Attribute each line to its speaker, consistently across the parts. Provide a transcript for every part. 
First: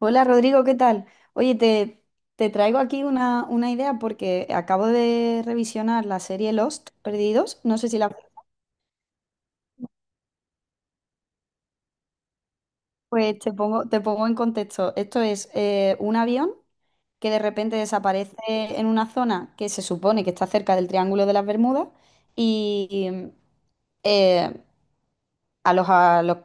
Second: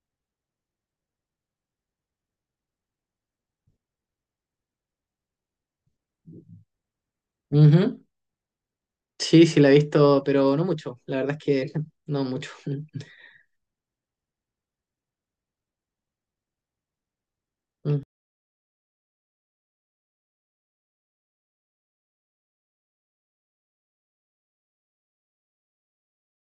Speaker 1: Hola Rodrigo, ¿qué tal? Oye, te, te traigo aquí una idea porque acabo de revisionar la serie Lost, Perdidos. No sé si
Speaker 2: Ujú.
Speaker 1: la...
Speaker 2: Sí, sí, la he visto, pero no mucho. La verdad es que no mucho.
Speaker 1: Pues te pongo en contexto. Esto es un avión que de repente
Speaker 2: Mm.
Speaker 1: desaparece en una zona que se supone que está cerca del Triángulo de las Bermudas y, eh, a los, a los-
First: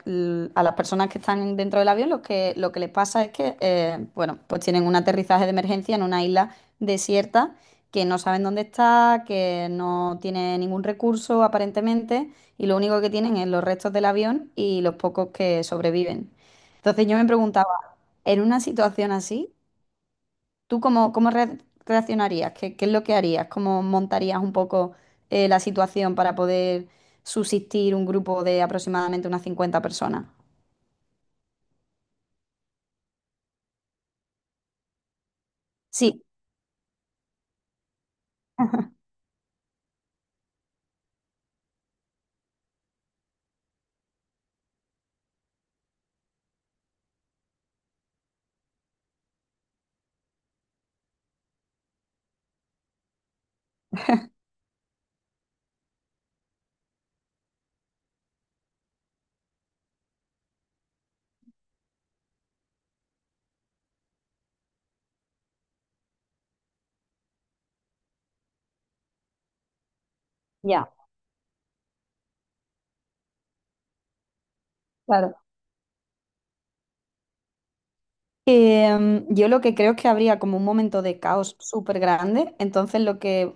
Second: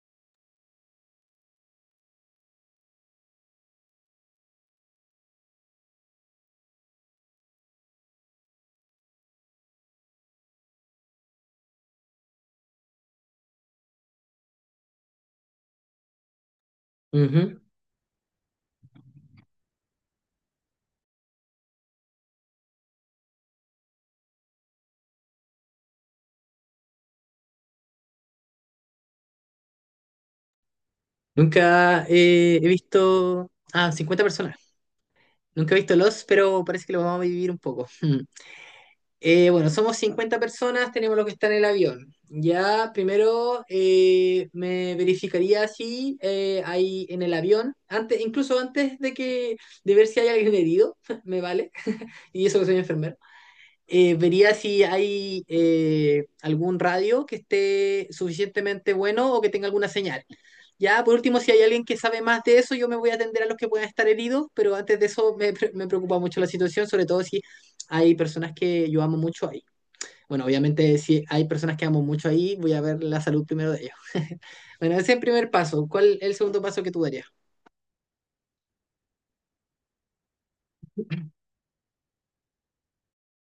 Speaker 1: a las personas que están dentro del avión, lo que les pasa es que, bueno, pues tienen un aterrizaje de emergencia en una isla desierta que no saben dónde está, que no tiene ningún recurso aparentemente, y lo único que tienen es los restos del avión y los pocos que sobreviven. Entonces yo me
Speaker 2: Ujú.
Speaker 1: preguntaba, en una situación así, ¿tú reaccionarías? ¿Qué es lo que harías? ¿Cómo montarías un poco la situación para poder subsistir un grupo de aproximadamente unas 50 personas?
Speaker 2: Nunca he visto... Ah, 50 personas. Nunca he visto
Speaker 1: Sí,
Speaker 2: Los, pero parece que lo vamos a vivir un poco. Mm. Bueno, somos 50 personas, tenemos los que están en el avión. Ya, primero me verificaría si hay en el avión, antes, incluso antes de que de ver si hay alguien herido, me vale, y eso que soy enfermero. Vería si hay algún radio que esté suficientemente bueno o que tenga alguna señal. Ya, por último, si hay alguien que sabe más de eso, yo me voy a atender a los que puedan estar heridos, pero antes de eso me preocupa mucho la situación, sobre todo si hay personas que yo amo mucho ahí. Bueno,
Speaker 1: ya.
Speaker 2: obviamente si hay personas que amo mucho ahí, voy a ver la salud primero de ellos. Bueno, ese es el
Speaker 1: Claro.
Speaker 2: primer paso. ¿Cuál es el segundo paso que tú darías?
Speaker 1: Yo lo que creo es que habría como un momento de caos súper grande, entonces lo que,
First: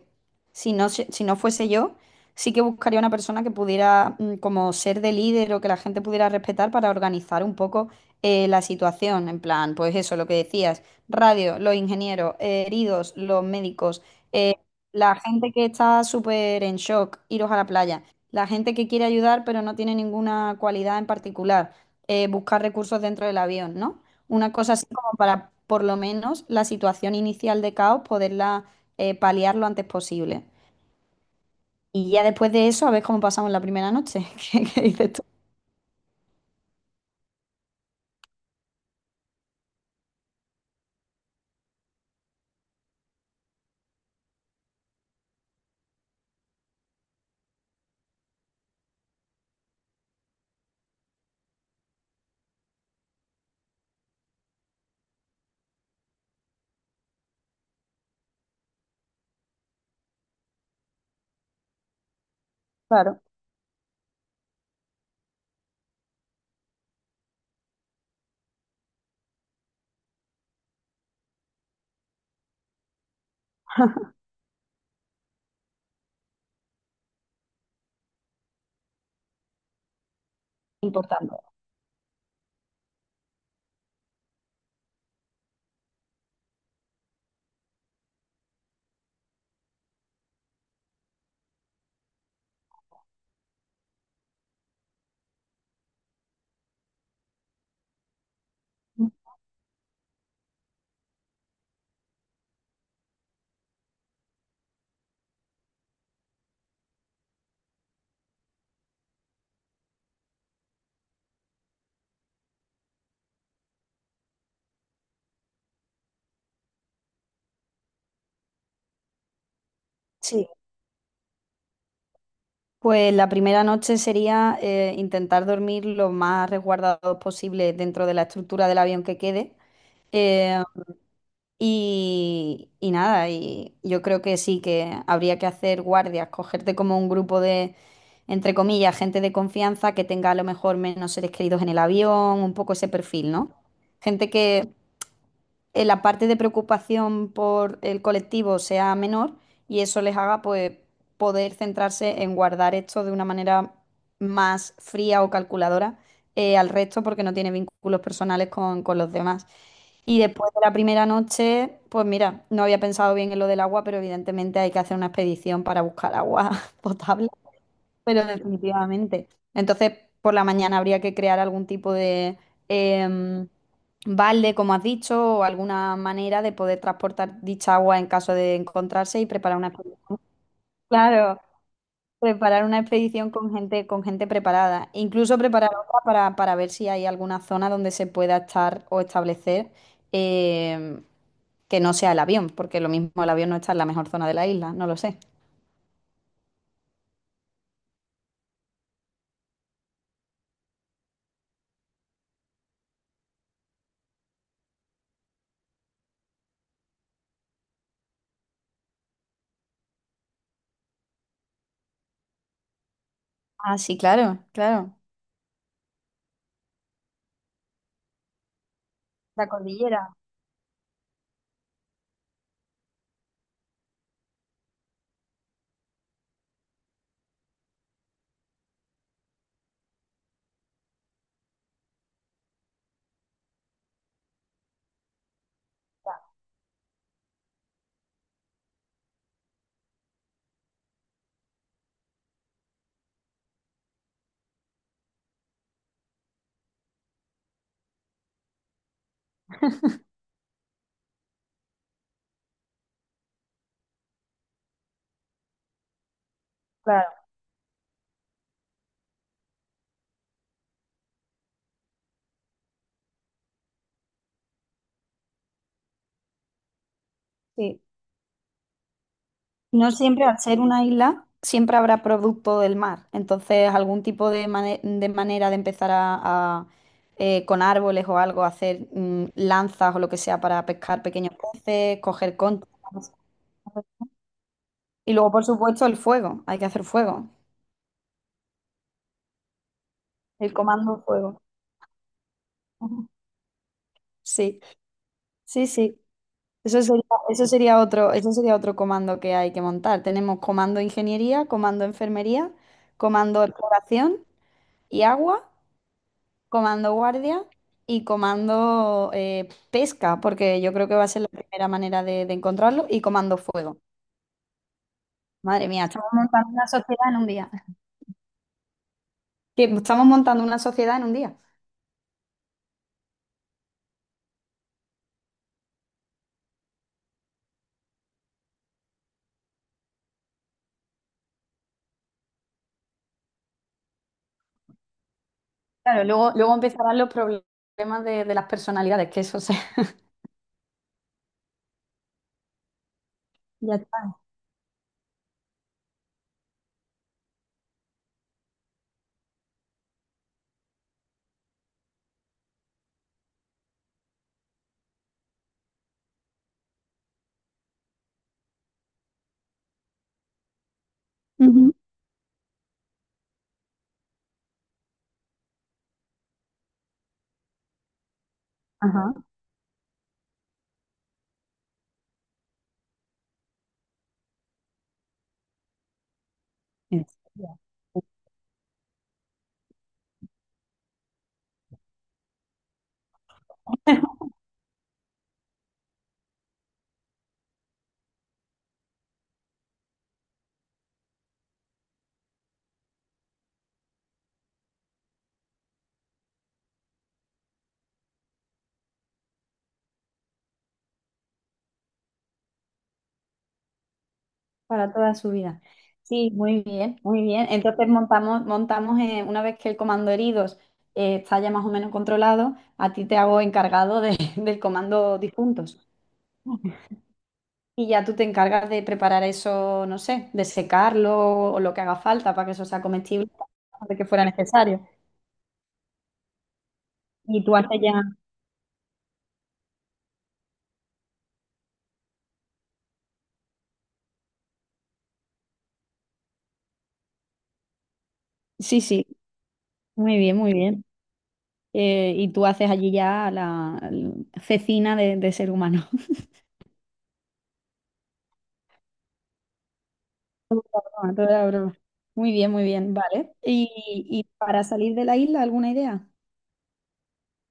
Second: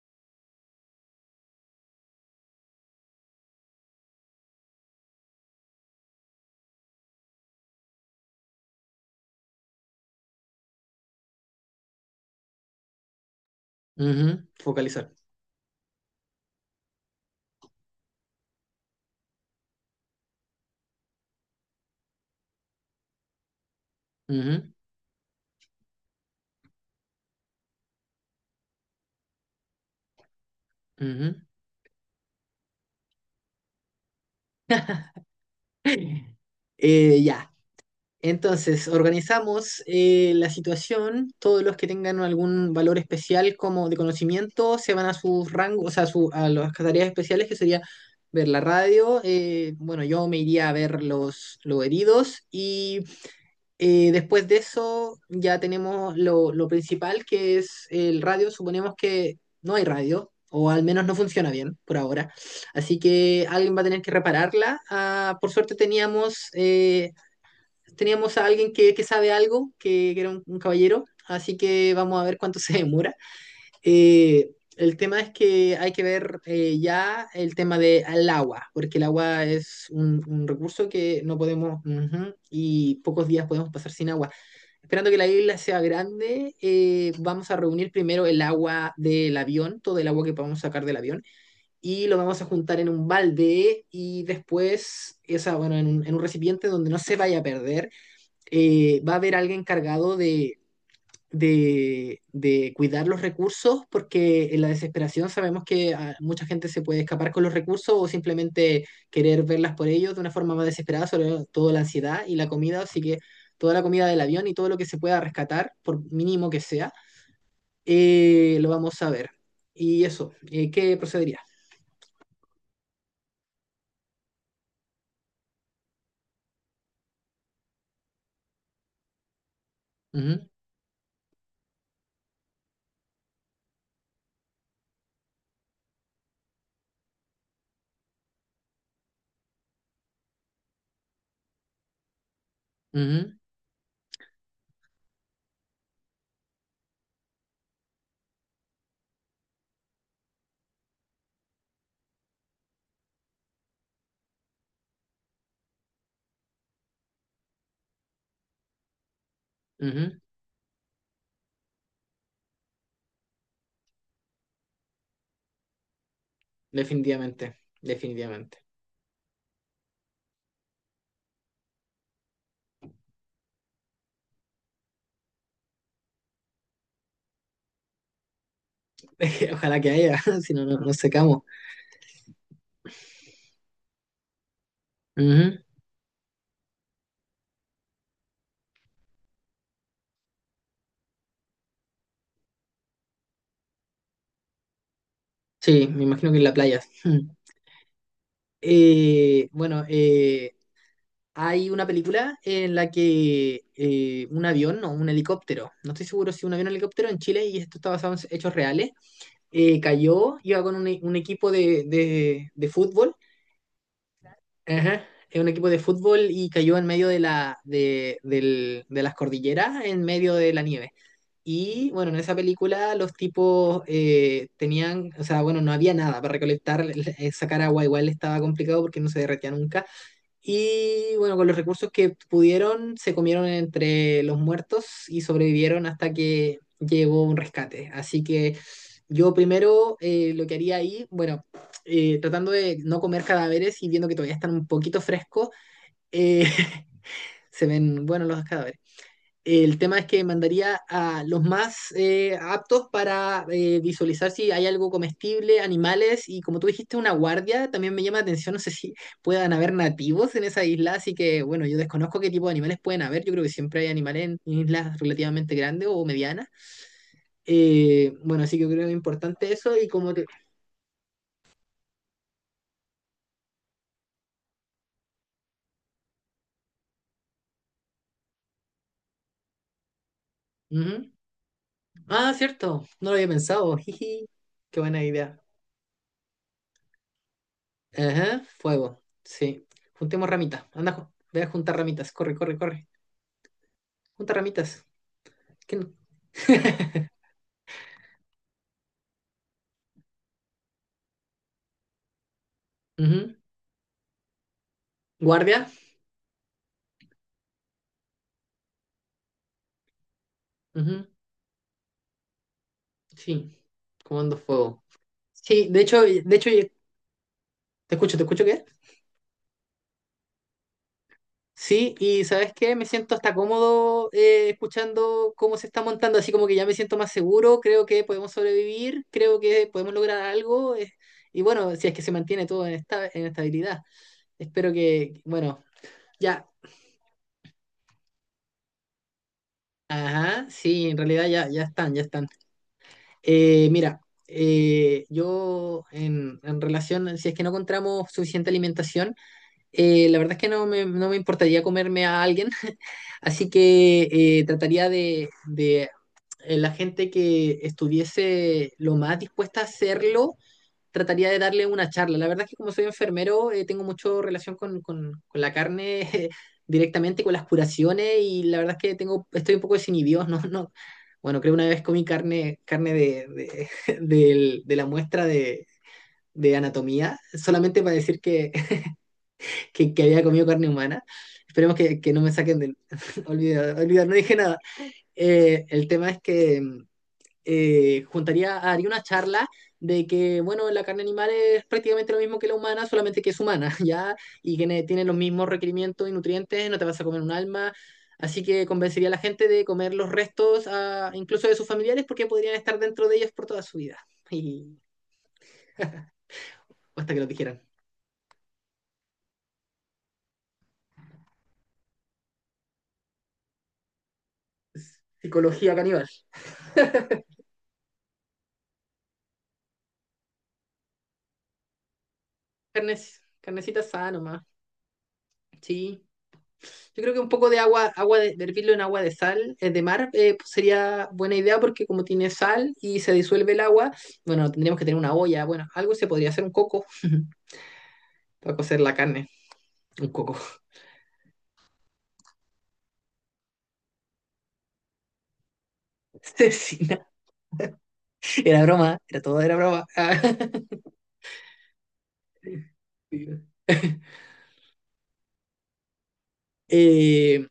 Speaker 1: si no fuese yo, sí que buscaría una persona que pudiera como ser de líder o que la gente pudiera respetar para organizar un poco la situación, en plan, pues eso, lo que decías, radio, los ingenieros, heridos, los médicos,
Speaker 2: Ujú,
Speaker 1: eh,
Speaker 2: focalizar.
Speaker 1: la gente que está súper en shock, iros a la playa, la gente que quiere ayudar pero no tiene ninguna cualidad en particular, buscar recursos dentro del avión, ¿no? Una
Speaker 2: Ujú,
Speaker 1: cosa así como para, por lo menos, la situación inicial de caos, poderla paliar lo antes posible.
Speaker 2: ujú.
Speaker 1: Y ya después de eso, a ver cómo pasamos la primera noche. ¿Qué dices tú?
Speaker 2: Ya. Entonces, organizamos la situación, todos los que tengan algún valor especial como de conocimiento se van a sus rangos, o sea, a las tareas especiales que sería ver la radio, bueno, yo me iría a ver los heridos y después de eso ya tenemos lo principal que es el radio, suponemos que no hay radio o al menos no funciona bien por ahora, así
Speaker 1: Claro,
Speaker 2: que alguien va a tener que repararla. Ah, por suerte teníamos... teníamos a alguien que sabe algo, que era un caballero, así que vamos a ver cuánto se demora. El tema es que hay que ver ya el tema del agua, porque el agua es un recurso que
Speaker 1: importante.
Speaker 2: no podemos, ujú, y pocos días podemos pasar sin agua. Esperando que la isla sea grande, vamos a reunir primero el agua del avión, todo el agua que podamos sacar del avión, y lo vamos a juntar en un balde y después, o sea, bueno, en en un recipiente donde no se vaya a perder. Va a haber alguien encargado de cuidar los recursos, porque en la desesperación sabemos que ah, mucha gente se puede escapar con los recursos o simplemente querer verlas por ellos de una forma más desesperada, sobre todo la ansiedad y la comida, así que toda la comida del avión y todo lo que se pueda rescatar, por mínimo que sea, lo vamos a ver. Y eso,
Speaker 1: Sí.
Speaker 2: ¿qué procedería?
Speaker 1: Pues la primera noche sería intentar dormir lo más resguardado posible dentro de la estructura del avión que quede.
Speaker 2: Ujú,
Speaker 1: Eh, y nada, y yo creo que sí, que habría que hacer guardias, cogerte como un grupo de, entre comillas, gente de confianza que tenga a lo mejor menos seres queridos en el avión, un poco ese perfil,
Speaker 2: ujú,
Speaker 1: ¿no? Gente que en la parte de preocupación por el colectivo sea menor y eso les haga pues poder centrarse en guardar esto de una manera más fría o calculadora al resto porque no tiene vínculos personales con los demás.
Speaker 2: ujú.
Speaker 1: Y después de la primera noche, pues mira, no había pensado bien en lo del agua, pero evidentemente hay que hacer una expedición para buscar agua potable,
Speaker 2: Definitivamente,
Speaker 1: pero
Speaker 2: definitivamente.
Speaker 1: definitivamente. Entonces, por la mañana habría que crear algún tipo de em, balde, como has dicho, o alguna manera de poder transportar dicha agua en caso de encontrarse y preparar una
Speaker 2: Ojalá que haya,
Speaker 1: expedición.
Speaker 2: si no, no nos
Speaker 1: Claro,
Speaker 2: secamos.
Speaker 1: preparar una expedición con gente preparada. Incluso
Speaker 2: Ujú.
Speaker 1: preparar otra para ver si hay alguna zona donde se pueda estar o establecer eh, que no sea el avión, porque lo mismo el avión no está en la mejor zona de la isla, no lo sé.
Speaker 2: Sí, me imagino que en la playa. Mm. Eh, bueno, eh, Hay una película en la que un avión o un helicóptero, no estoy seguro si un avión o un helicóptero en Chile, y esto está basado en hechos reales, cayó, iba con un equipo de fútbol,
Speaker 1: Ah, sí, claro, claro.
Speaker 2: ajá, un equipo de fútbol y cayó en medio de las
Speaker 1: La
Speaker 2: cordilleras, en
Speaker 1: cordillera,
Speaker 2: medio de la nieve. Y bueno, en esa película los tipos tenían, o sea, bueno, no había nada para recolectar, sacar agua igual estaba complicado porque no se derretía nunca. Y bueno, con los recursos que pudieron, se comieron entre los muertos y sobrevivieron hasta que llegó un rescate. Así que yo primero lo que haría ahí, bueno, tratando de no comer cadáveres y viendo que todavía están un poquito frescos, eh, se ven buenos los cadáveres. El tema es que mandaría a los más aptos para visualizar si hay algo comestible, animales y como tú dijiste, una
Speaker 1: claro.
Speaker 2: guardia. También me llama la atención, no sé si puedan haber nativos en esa isla, así que bueno, yo desconozco qué tipo de animales pueden haber. Yo creo que siempre hay animales en islas relativamente grandes o medianas.
Speaker 1: Sí.
Speaker 2: Bueno, así que yo creo que es importante eso y
Speaker 1: No
Speaker 2: como
Speaker 1: siempre,
Speaker 2: te...
Speaker 1: al ser una isla, siempre habrá producto del mar. Entonces, algún tipo de, de manera de empezar con árboles o algo, hacer lanzas o lo que sea para pescar
Speaker 2: Ujú.
Speaker 1: pequeños peces,
Speaker 2: Ah,
Speaker 1: coger conchas.
Speaker 2: cierto, no lo había pensado. Jiji, qué buena
Speaker 1: Y luego,
Speaker 2: idea.
Speaker 1: por supuesto, el fuego. Hay que hacer fuego.
Speaker 2: Ajá, fuego, sí. Juntemos
Speaker 1: El
Speaker 2: ramitas. Anda,
Speaker 1: comando
Speaker 2: ve
Speaker 1: fuego.
Speaker 2: a juntar ramitas. Corre, corre, corre.
Speaker 1: Ujú.
Speaker 2: Junta
Speaker 1: Sí,
Speaker 2: ramitas.
Speaker 1: sí,
Speaker 2: ¿Qué no?
Speaker 1: sí. Eso sería, eso sería otro comando que hay que montar. Tenemos comando ingeniería, comando enfermería,
Speaker 2: Ujú.
Speaker 1: comando exploración y agua.
Speaker 2: Guardia.
Speaker 1: Comando guardia y comando pesca, porque yo creo que va
Speaker 2: Ujú.
Speaker 1: a ser la primera manera de encontrarlo, y comando
Speaker 2: Sí.
Speaker 1: fuego.
Speaker 2: Comando fuego. Sí,
Speaker 1: Madre mía, estamos
Speaker 2: de hecho,
Speaker 1: montando una sociedad en un día.
Speaker 2: ¿te escucho qué?
Speaker 1: Que estamos montando una sociedad en un día.
Speaker 2: Sí, y ¿sabes qué? Me siento hasta cómodo escuchando cómo se está montando, así como que ya me siento más seguro, creo que podemos sobrevivir, creo que podemos lograr algo, y bueno, si es que se mantiene todo en, esta, en estabilidad. Espero que, bueno,
Speaker 1: Claro, luego,
Speaker 2: ya,
Speaker 1: luego empezarán los problemas de las personalidades, que eso se...
Speaker 2: ajá, sí, en realidad ya, ya están, ya están.
Speaker 1: Ya
Speaker 2: Mira,
Speaker 1: está.
Speaker 2: yo en relación, si es que no encontramos suficiente alimentación, la verdad es que no me importaría comerme a alguien, así que trataría la gente que estuviese lo más dispuesta a hacerlo, trataría de darle
Speaker 1: Ujú.
Speaker 2: una charla. La verdad es que como soy enfermero, tengo mucho relación con la carne directamente, con las curaciones, y la verdad es que
Speaker 1: Ajá.
Speaker 2: tengo, estoy un poco desinhibido, ¿no? no bueno, creo una vez comí carne, carne de, de la muestra de
Speaker 1: En
Speaker 2: anatomía,
Speaker 1: serio.
Speaker 2: solamente para decir que, que había comido carne humana. Esperemos que no me saquen del... Olvidar, olvidar, no dije nada. El tema es que juntaría, haría una charla de que, bueno, la carne animal es prácticamente lo mismo que la humana, solamente que es humana, ¿ya? Y que tiene los mismos requerimientos y nutrientes, no te vas a comer un alma. Así que convencería a la gente de comer los restos, ah, incluso de sus familiares, porque podrían estar dentro de ellos por toda su vida. Y
Speaker 1: Para toda su vida. Sí, muy
Speaker 2: o
Speaker 1: bien,
Speaker 2: hasta que
Speaker 1: muy
Speaker 2: los
Speaker 1: bien.
Speaker 2: dijeran.
Speaker 1: Entonces montamos una vez que el comando heridos está ya más o menos controlado, a ti te hago encargado de- del comando
Speaker 2: Psicología
Speaker 1: difuntos.
Speaker 2: caníbal.
Speaker 1: Y ya tú te encargas de preparar eso, no sé, de secarlo o lo que haga falta para que eso sea
Speaker 2: Carnes,
Speaker 1: comestible,
Speaker 2: carnecita
Speaker 1: de que
Speaker 2: sana,
Speaker 1: fuera
Speaker 2: nomás.
Speaker 1: necesario.
Speaker 2: Sí. Yo creo que un
Speaker 1: Y
Speaker 2: poco
Speaker 1: tú
Speaker 2: de
Speaker 1: haces
Speaker 2: agua,
Speaker 1: ya...
Speaker 2: agua de hervirlo en agua de sal, de mar, pues sería buena idea porque como tiene sal y se disuelve el agua, bueno, tendríamos que tener una olla, bueno, algo se podría hacer un coco para cocer
Speaker 1: Sí,
Speaker 2: la
Speaker 1: sí,
Speaker 2: carne, un
Speaker 1: muy
Speaker 2: coco.
Speaker 1: bien, muy bien. Y tú haces allí ya la cecina de ser humano.
Speaker 2: Cecina. Era broma, era todo, era broma.
Speaker 1: Ah, toda broma. Muy bien, vale. Y para salir de la isla, alguna idea?
Speaker 2: Eh,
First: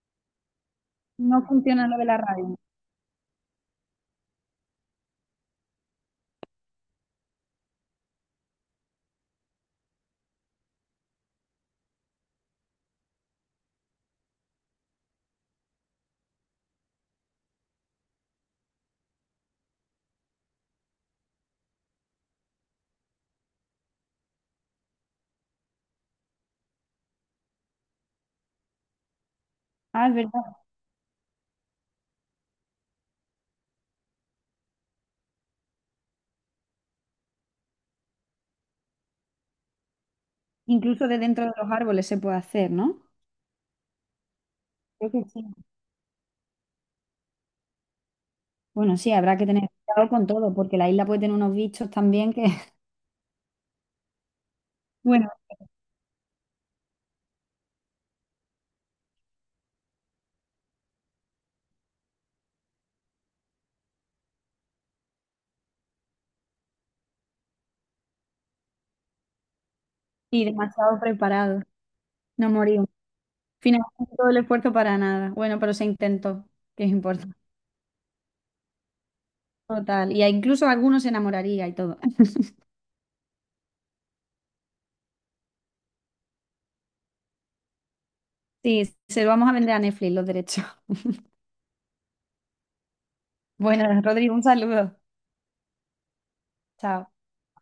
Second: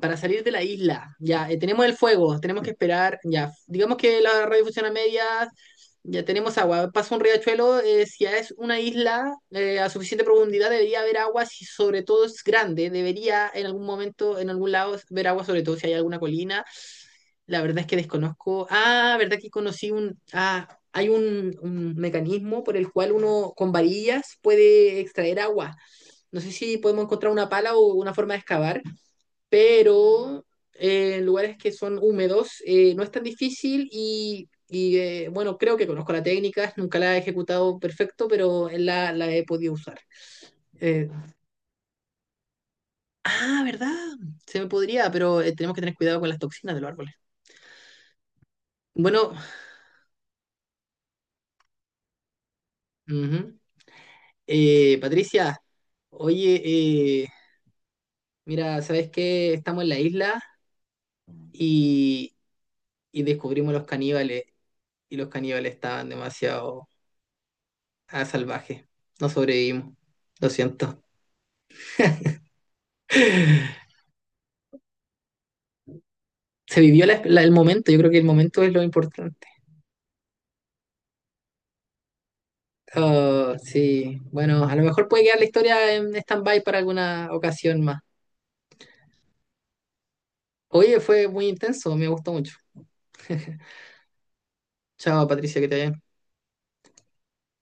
Speaker 2: para salir de la isla.
Speaker 1: No
Speaker 2: Ya, tenemos
Speaker 1: funciona
Speaker 2: el
Speaker 1: lo de la
Speaker 2: fuego,
Speaker 1: radio.
Speaker 2: tenemos que esperar. Ya, digamos que la radio funciona a medias, ya tenemos agua. Pasa un riachuelo, si ya es una isla a suficiente profundidad, debería haber agua, si sobre todo es grande, debería en algún momento, en algún lado, ver agua, sobre todo si hay alguna colina. La verdad es que desconozco. Ah, verdad que conocí un. Ah, hay un mecanismo por el cual uno con varillas puede extraer agua. No sé si podemos encontrar una pala o una forma de excavar,
Speaker 1: Ah, es verdad.
Speaker 2: pero en lugares que son húmedos no es tan difícil bueno, creo que conozco la técnica, nunca la he ejecutado perfecto, pero la he podido usar. Eh,
Speaker 1: Incluso de dentro de los árboles se puede hacer, ¿no?
Speaker 2: ¿Verdad? Se me podría,
Speaker 1: Creo que
Speaker 2: pero
Speaker 1: sí.
Speaker 2: tenemos que tener cuidado con las toxinas de los árboles.
Speaker 1: Bueno, sí,
Speaker 2: Bueno,
Speaker 1: habrá que tener cuidado con todo, porque la isla puede tener unos bichos también que,
Speaker 2: ujú.
Speaker 1: bueno,
Speaker 2: Patricia, oye, mira, ¿sabes qué? Estamos en la isla y, y descubrimos los caníbales y los caníbales estaban demasiado... Ah, salvaje. No sobrevivimos.
Speaker 1: y
Speaker 2: Lo
Speaker 1: demasiado
Speaker 2: siento.
Speaker 1: preparados. No morimos.
Speaker 2: Se
Speaker 1: Finalmente todo el esfuerzo para nada. Bueno, pero se intentó, que es
Speaker 2: vivió
Speaker 1: importante.
Speaker 2: el momento, yo creo que el momento es lo importante.
Speaker 1: Total. Y a- incluso algunos se enamoraría y todo.
Speaker 2: Oh, sí, bueno, a lo mejor puede quedar la historia en stand-by para alguna ocasión más.
Speaker 1: Sí, se lo vamos a vender a Netflix los derechos.
Speaker 2: Oye, fue muy intenso, me gustó mucho.
Speaker 1: Bueno, Rodrigo, un saludo.
Speaker 2: Chao, Patricia, que te vaya bien.
Speaker 1: Chao.